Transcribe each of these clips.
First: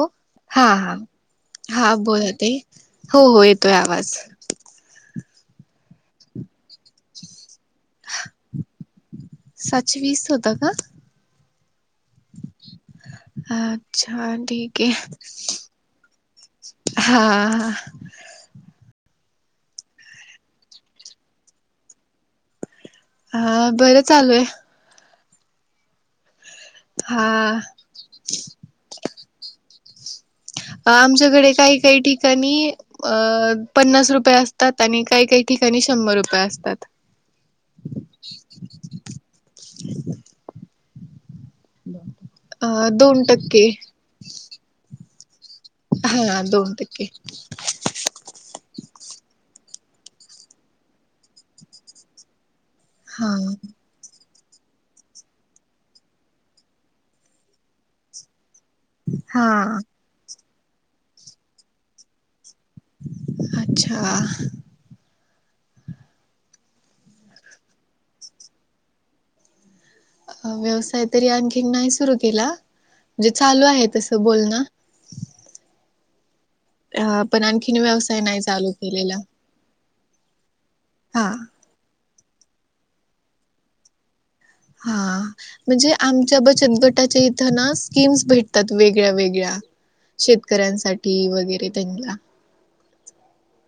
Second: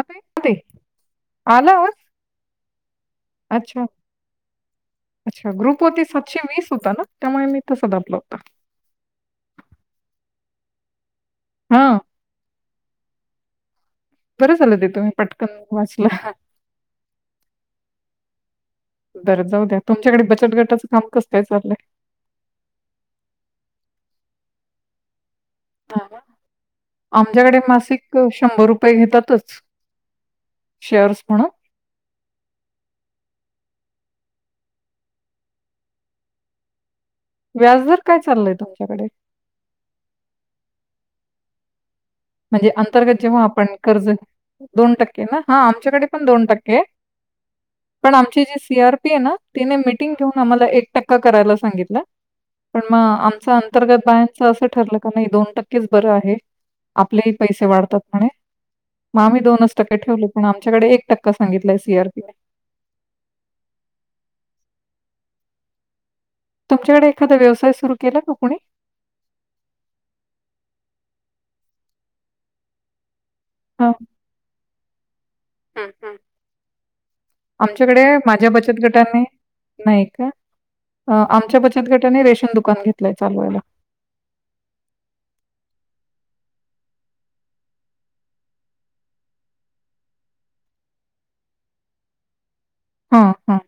ओ ते ते हा आला आवाज? हा बोला ताई हो हो येतोय अच्छा, आवाज. तो ती सातशे वीस होता ना त्यामुळे मी तसा दाबला होता. सातशेवीस होता का? हा. हा. अच्छा ठीक ते आहे तुम्ही पटकन वाचला. हा ह बर जाऊ द्या तुमच्याकडे बचत गटाचं काम कस काय चाललंय? हा बरं चालू आहे. हा आमच्याकडे मासिक शंभर रुपये घेतातच. अ शेअर्स म्हणून. आमच्याकडे काही काही ठिकाणी अ पन्नास रुपये असतात आणि काही काही ठिकाणी शंभर रुपये असतात. व्याजदर काय चाललय तुमच्याकडे? म्हणजे अ अंतर्गत दोन जेव्हा आपण टक्के कर्ज दोन टक्के ना हा आमच्याकडे पण दोन टक्के, पण आमची जी सी आर पी आहे ना तिने टीग ठेऊन आमाला एक टक्का करायला सांगितलं, पण म हा आमच आंतर्गत बायाच अस ठरलं का नाही दोन टक्केच बरं आहे आपलेही पैसे वाढतात म्हणे. मग आम्ही हा दोनच टक्के ठेवले पण आमच्याकडे एक टक्का सांगितलाय सी आरपी अच्छा. तुमच्याकडे एखादा व्यवसाय सुरू केला का कोणी? अ व्यवसाय तरी आणखी नाही सुरु केला. म्हणजे चालू आहे हां. तसं बोलण. हं, हं. आमच्याकडे व्यवसाय नाही माझ्या चालू बचत केलेला गटाने नाही का हा आमच्या बचत गटाने रेशन दुकान घेतलंय चालवायला. हा म्हणजे आमच्या बचत गटाच्या इथं ना स्कीम्स भेटतात वेगळ्या वेगळ्या. शेतकऱ्यांसाठी वगैरे त्यांनला हा हा.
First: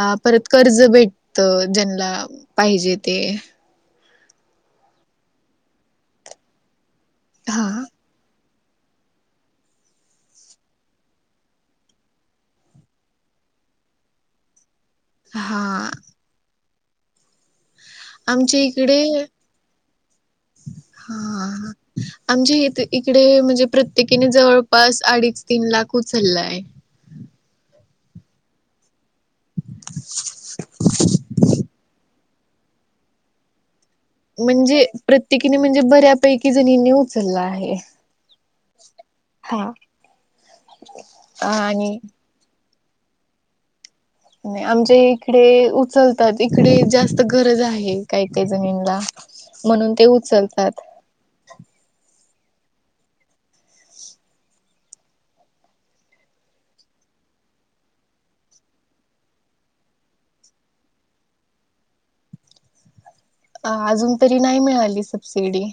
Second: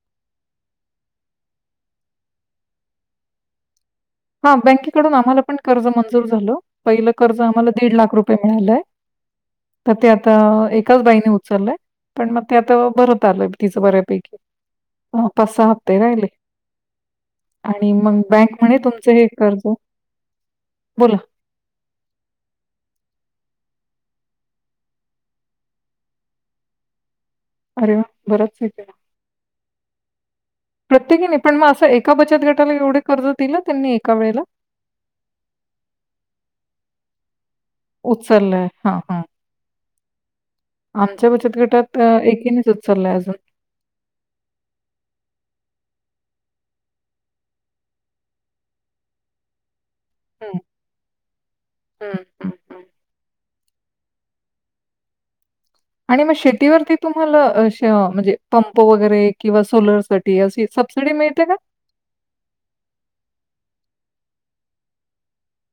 अ परत कर्ज भेटत ज्यांना पाहिजे ते हा बँकेकडून आम्हाला पण कर्ज मंजूर झालं पहिलं कर्ज हा आम्हाला दीड लाख रुपये मिळाल. तर ते आता एकाच बाईने उचललंय. पण मग ते आता भरत आलं तिचं बऱ्यापैकी पाच सहा हा हप्ते राहिले. आणि मग बँक आमच्या म्हणे तुम इकडे बोला. हा आमच्या इथं इकडे म्हणजे प्रत्येकीने जवळपास अडीच तीन लाख उचलय. अरे वा बरचं हे केलंय मग असं एका बचत गटाला एवढे कर्ज देईल त्यांनी एक? म्हणजे प्रत्येकीने म्हणजे बऱ्यापैकी जणींनी उचलला आहे. उचललाय हा हा. हा. आमच्या बचत आणि गटात एकीनेच उचलाय अजून. आमच्या इकडे उचलतात इकडे जास्त गरज आहे, काय काय जणीनला. म्हणून ते उचलतात. ह हा. आणि मग शेतीवरती तुम्हाला म्हणजे पंप वगैरे किंवा सोलर साठी अ सबसीडी मिळते ना? अ अजून तरी नाही मिळाली सबसिडी.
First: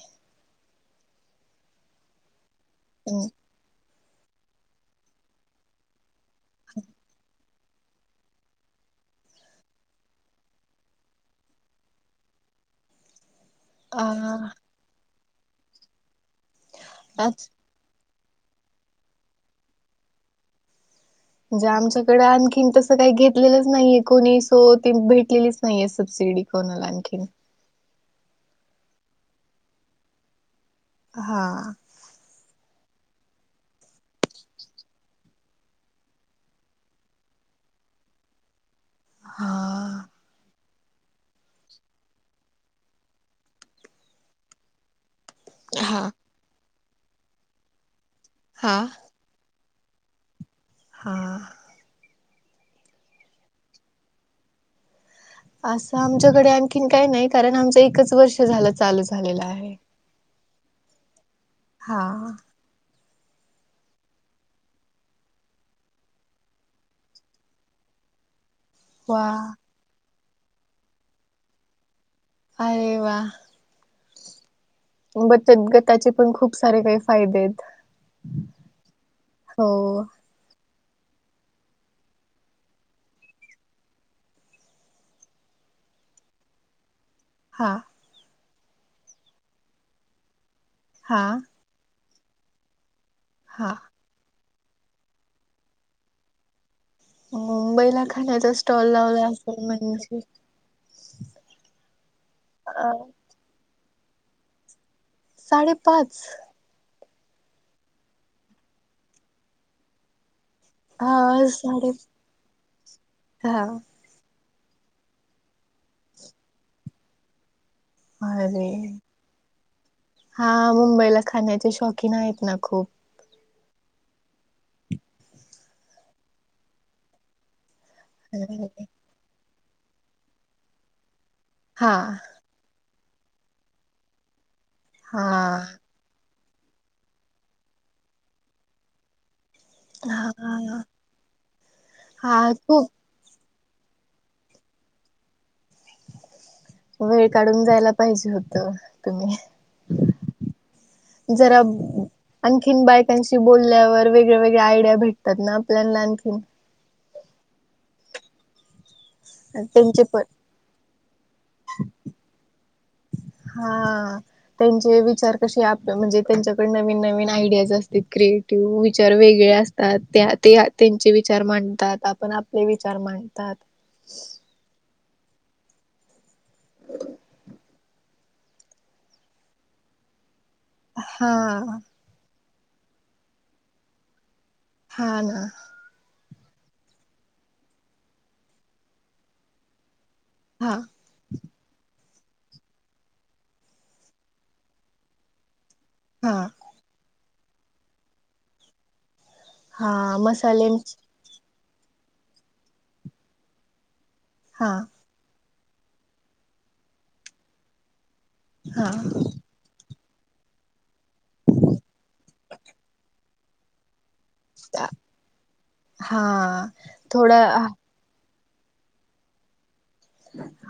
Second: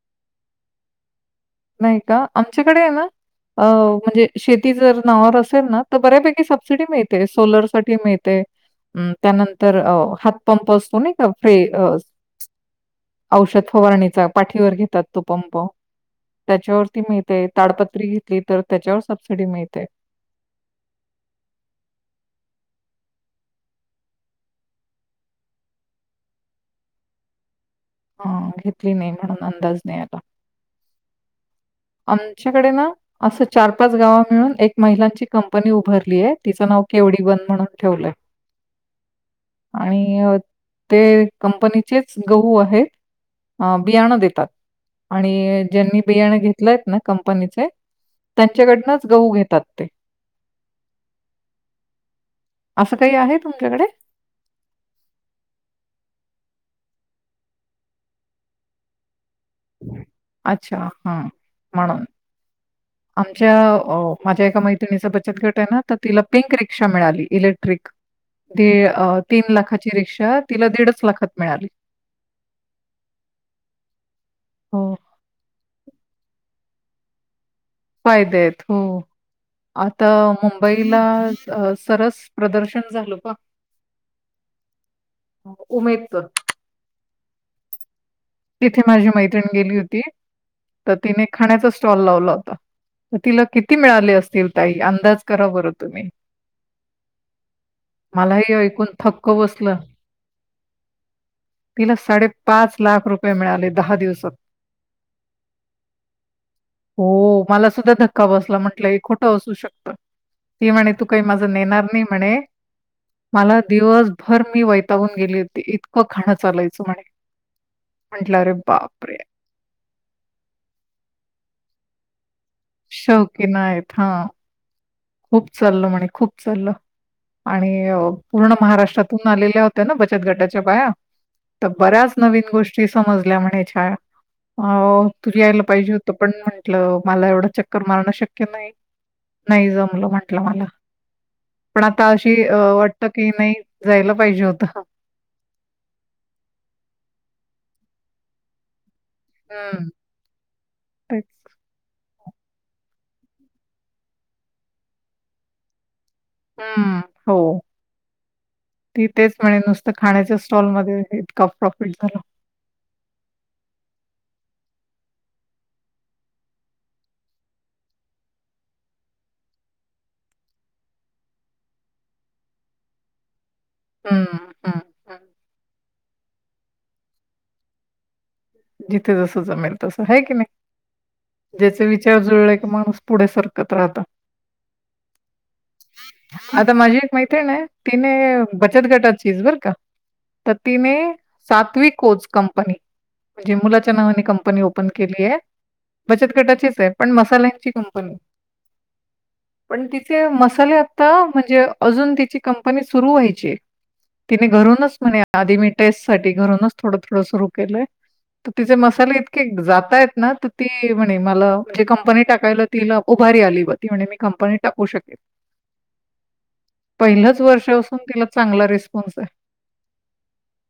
नाही का आमच्याकडे आहे ना, अ म्हणजे शेती जर नाववर असेल ना तर बऱ्यापैकी- सबसिडी मिळते सोलर- साठी मिळते, त्यानंतर हातपंप असतो नाही का- [inaudible] औषध फवारणीचा अ पाठीवर घेतात, तो पंप त्याच्यावरती मी ते ताडपत्री तर त्याच्यावर सबसिडी मिळते. म्हणजे आमच्याकडे आणखीन तसं काही घेतलेलंच नाहीये कोणी सो, त भेटलेलीच नाहीये सबसि- सिडी कोणाला आणखीन. हा घेतली नाही, म्हणून अंदाज नाही आता- हा आमच्याकडे ना- असं चार पाच गाव मिळून एक महिलांची कंपनी उभारली आहे, तिचं नाव केवडी वन म्हणून ठेवलंय. हा आणि ते कंपनीचेच गहू आहेत. अ बियाणं देतात आणि ज्यांनी हा बियाणं घेत- कंपनीचे हा त्यांच्याकडून गहू घेतात ते. हा. असं काही आहे तुमच्याकडे? असं आमच्याकडे आणखीन काही नाही, कारण आमचं एकच वर्ष झालं चालूच- झालेला आहे. अच्छा हा. हा. म्हणून आमच्या माझ्या एका मैत्रिणीचा बचत गट आहे ना, तर तिला पिंक रिक्षा मिळाली इलेक्ट्रिक- वा तीन लाखाची रिक्षा तिला दीडच लाखात मिळाली. अरे वा, हो. बचत ग- टाचे पण खूप सारे काही फायदे आहेत. फायदे आहेत, हो हो आता मुंबई- मुबईला सरस प्रदर्शन झाल का? उमेद तर [unintelligible] हा. तिथे माझी मैत्रिणी गेली होती, तर हा तिने खाण्याचा स्टॉल लावला होता. तर तिला हा किती मिळाले असतील, ताई अंदाज करा बरं तुम्ही? मुंबईला मला खाण्याचा हे ऐकून स्टॉल लावला थक्क असेल, बसलं. म्हणजे- तिला साडेपाच अ लाख रुपये मिळाले, दहा दिवसात- साडेपाच? हो मला सुद्धा धक्का बसला म्हंटलंय, खोटं असू शकत. ती म्हणे तू हा काही माझ नेणार साडे नाही म्हणे, हा मला दिवसभर- मी वैतावून गेली होती इतकं खाणं चालायचं म्हणे- म्हटलं, अरे बापरे! हा मुंबईला खाण्याचे शौकीन आहेत ना. खूप शौकीन आहेत, हां. खूप चालल म्हणे, खूप चाललं आणि पूर्ण महाराष्ट्रातून आलेल्या होत- ना बचत गटाच्या बाया तर हा बऱ्याच नवीन गोष्टी समजल्या म्हणे छाया हो तु यायला हा पाहिजे होत. म्हट मला एव च मारण शक्य नाही म्हट म हा पण आता अ हा खूप वाटत की नाही जायला पाहिजे होत वेळ काढून जायला पाहिजे होत हं. तेच. तुम्ही जरा आणखी बायकांशी बोलल्यावर वेगळ्या वेगळ्या आयडिया भेटतात ना आपल्याख हम् हो ती तेच म्हणे नुसतं त्यांचे पण खाण्याच्या स्टॉलमध्येध्ये इतका प्रॉफिट झाला हा त्यांचे विचार कसे आप म्हणजे त्यांच्याकडडे नवीन नवीन आयडियाज असतील क्रिएटिव्ह विचार वेगळे तात त्यांचे विचार मांडतात आपण आपले विचार मांडतात हा हा जिथे जस जमेल तस आहे की नाही हा ज्याचा विचार जुळ माणूस पुढे सरकत राहत हा ना आता माझी एक माैत्री ना तिने बचत गटाचीच बरं का हा ततीने सातवी कोच कंपनी म्हणजेलाच्या ना कंपनी ओपन केली आहे बचत हा गटाचीच आहे पण मसाल्या प त म हा आ मसाले म्हण अजून तिची कंपनी सुरू व्हायची तिने हा घरूनच म्हणे आधी मी टेस्ट सा घरूनच थोडं थोडं सुरु केलंय त तिचे हा मसाले इतके जाताय ना त ती म्हणे म म्हणे कंपनी टाकाय तिला भारी आली बघ त म्ह ंपनी टाकू शकेल हा पहि थोडा वर्षून ति चांगला रिस्पॉन्स आहे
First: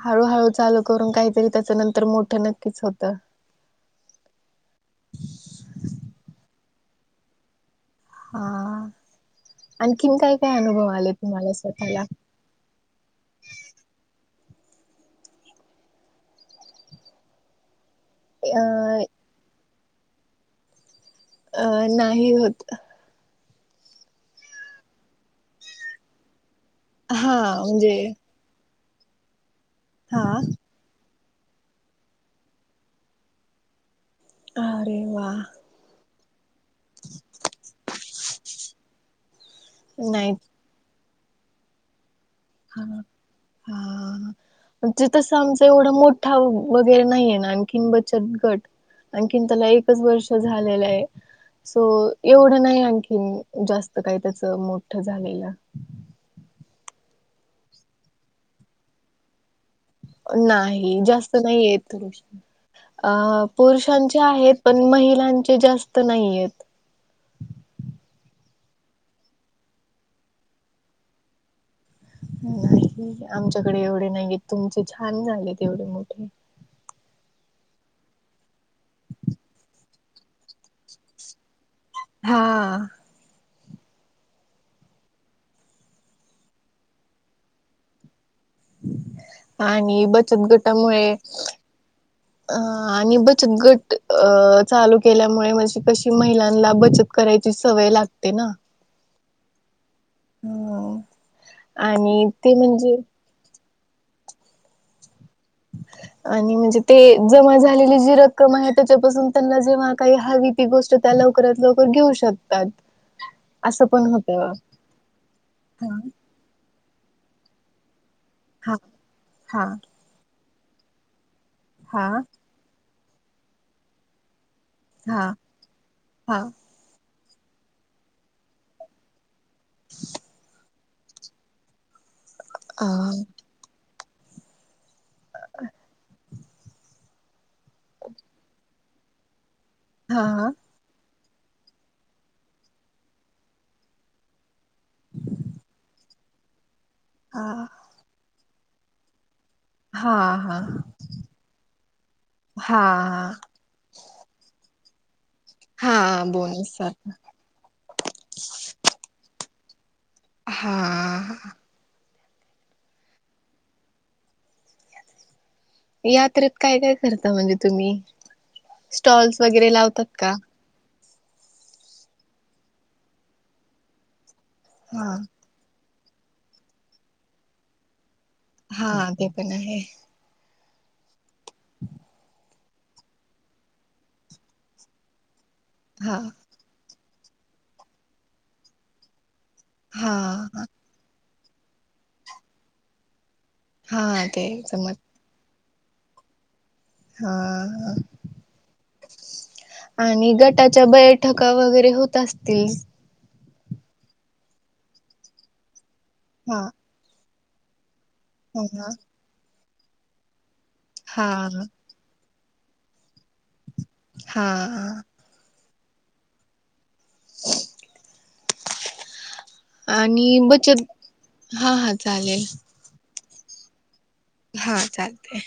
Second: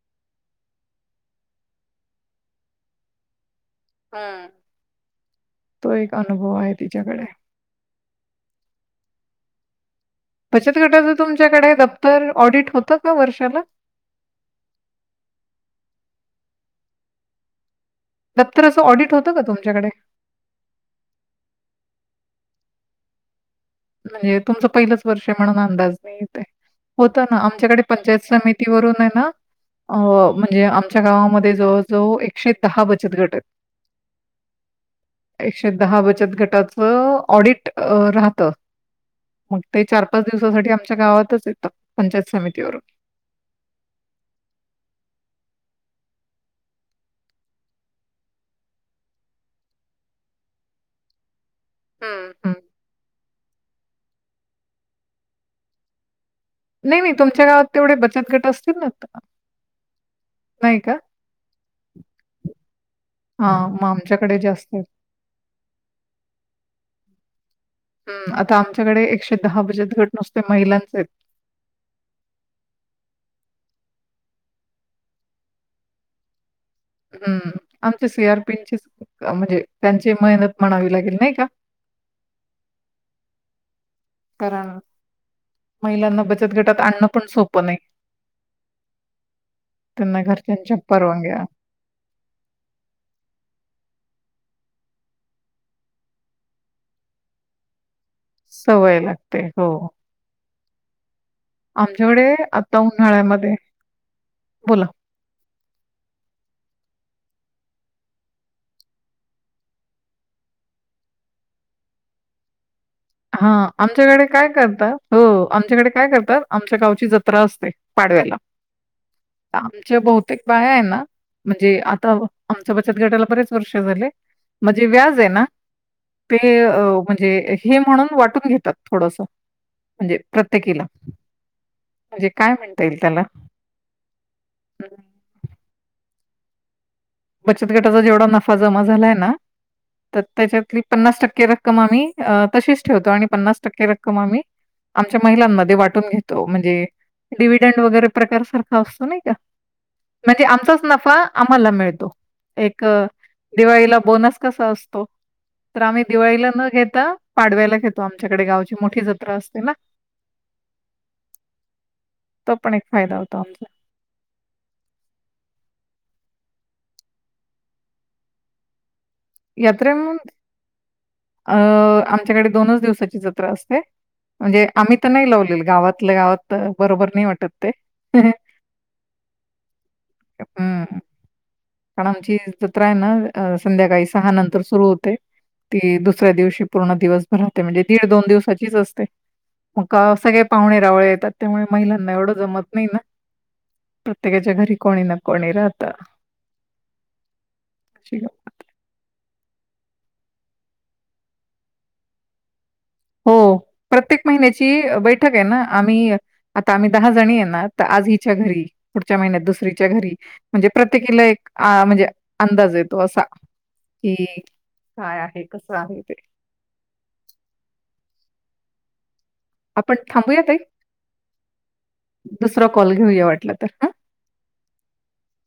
हळूहळू चालू करून काहीतरी त्याच नंतर मोठं नक्कीच होतं ह तो एक अनुभव आहे तिच्याकडे हा आणखीन काय काय बचत अनुभव आले गटाचं तुम्हाला तुमच्याकडे स्वतःला दप्तर ऑडिट होतं का वर्षाला? त तरर असं अ ऑडिट होतं का तुच्याकडे अं नाही होत म्हणजे तुमचं पहिलंच वर्ष म्हणून अंदाज नाही येते होत हा ना आमच्याकडे म्हणजे पंचायत समिती ून आहे हा म्हणजे आमच्या गा म जवळ जवळ एकशे दहा बचत गट आहेत अरे वा एकशे दहा बचत गटाच ऑडिट राहत मग ते चार पाच नाही दिवसासाठी आमच्या गावातच येतं पंचाय हा हा तिथ समज एवढा मोठा वगैरे नाहीये ना आणखी बचत गट आणखीन त्याला एकच वर्ष झालेलं आहे सो हं, हं. एवढं नाही आणखीन जास्त काही त्याच मोठ झालेलं नाही नाही तुमच्या गावात तेवढे बचत गट असतील ना नाही जास्त नाही येतुष अ हां, मग पुरुषांचे आमच्याकडे आहेत जास्त पण महिलांचे जास्त नाहीयेत हम्म आता आमच्याकडे एकशे दहा बजत घट नसते महिलांचे नाही आमच्याकडे एवढे नाहीय तुमचे छान झालेत एवढे मोठे हम्म आमच्या सी आर पीची म्हणजे त्यांची मेहनत म्हणावी लागेल नाही का हा कारण महिलांना बचत गटात आणणं पण सोपं नाही आणि त्यांना बचत घरच्यांच्या गटामुळे परवानग्या ह आणि बचत घट अ चालू केल्यामुळे म्हणजे कशी महिलांना बचत करायची सवय लागते. ना सवय लागते हो. हम्म आमच्याकडे आणि ते आता म्हणजे उन्हाळ्यामध्ये, बोला! आणि म्हणजे ते जमा झालेली जी रक्कम आहे त्याच्यापासून त्यांना जेव्हा काही हवी ती गोष्ट त्या लवकरात लवकर घेऊ शकतात. हा असं पण आमच्याकडे होत काय करतात हो आमच्याकडे काय करतात आमच्या गावची जत्रा असते! पांडव्याला. हा हा आमच्या बहूतेक बाया आहे ना, म्हणजे हा आता आमचा बचत गटाला बरेच वर्ष झाले, म जे व्याज हा ना ते हा म्हणजे हे म्हणून वाटून घेतात थोडस म्हणजे प्रत्येकीला. म्हणजे काय म्हणता अ येईल त्याला [inaudible] बचत गटाचा जेवढा नफा जमा झालाय ना तर हा त्याच्यातली पन्नास टक्के रक्कम आम्ही तशीच ठेवतो आणि पन्नास टक्के रक्कम आम्ही आमच्या महिलांमध्ये वाटून घेतो, म्हणजे हा डिव्हीडंड वगैरे प्रकार सारखा असतो नाही का? हा म्हणजे हा आमचाच नफा आम्हाला मिळतो. हा एक दिवाळीला बोनस कसा असतो. तर आम्ही हा दिवाळीला न बोनस सारखं. घेता पाडव्याला घेतो आमच्याकडे गावची मोठी जत्रा असते ना. हा. तो पण एक फायदा होतो आमचा. यात्रेत काय काय करता म्हणजे तुम्ही स्टॉल्स वगैरे लावतात यात्रेहून का? अ आमच्याकडे दोनच दिवसाची जत्रा असते. म्हणजे आम्ही तर हा नाही लावलेल गावातलं गावात बरोबर नाही वाटत ते. हा ते पण आहे. हम्म. जत्रा हाय ना संध्याकाळी सहा नंतर सुरु होते ती हा दुसऱ्या दिवशी पूर्ण दिवसभ रहातो म्हणजे दीड दोन दिवसाचीच असते मग हा सगळे पाहुणे रावळे येतात. त्यामुळे महिलांना एवढं जमत नाही ना, हा ते प्रत्येकाच्या घरी जमत कोणी ना कोणी राहत. हा. अशी आणि गटाच्या बैठका वगैरे होत असतील? हो प्रत्येक महिन्याची बैठक आहे ना आम्ही हा आता आम्ही दहा जणीये ना तर आज हीच्या घरी, हा पुढच्या महिन्यात दुसरीच्या घरी म्हणजे प्रत्येकीला हा एक आ म्हणजे अंदाज येतो असा कि हा काय आहे कस आहे ते. आपण आणि थांबूया ताई! बचत हा हा चालेल दुसरा कॉल घेऊया वाटलं तर हा. हा चालतय.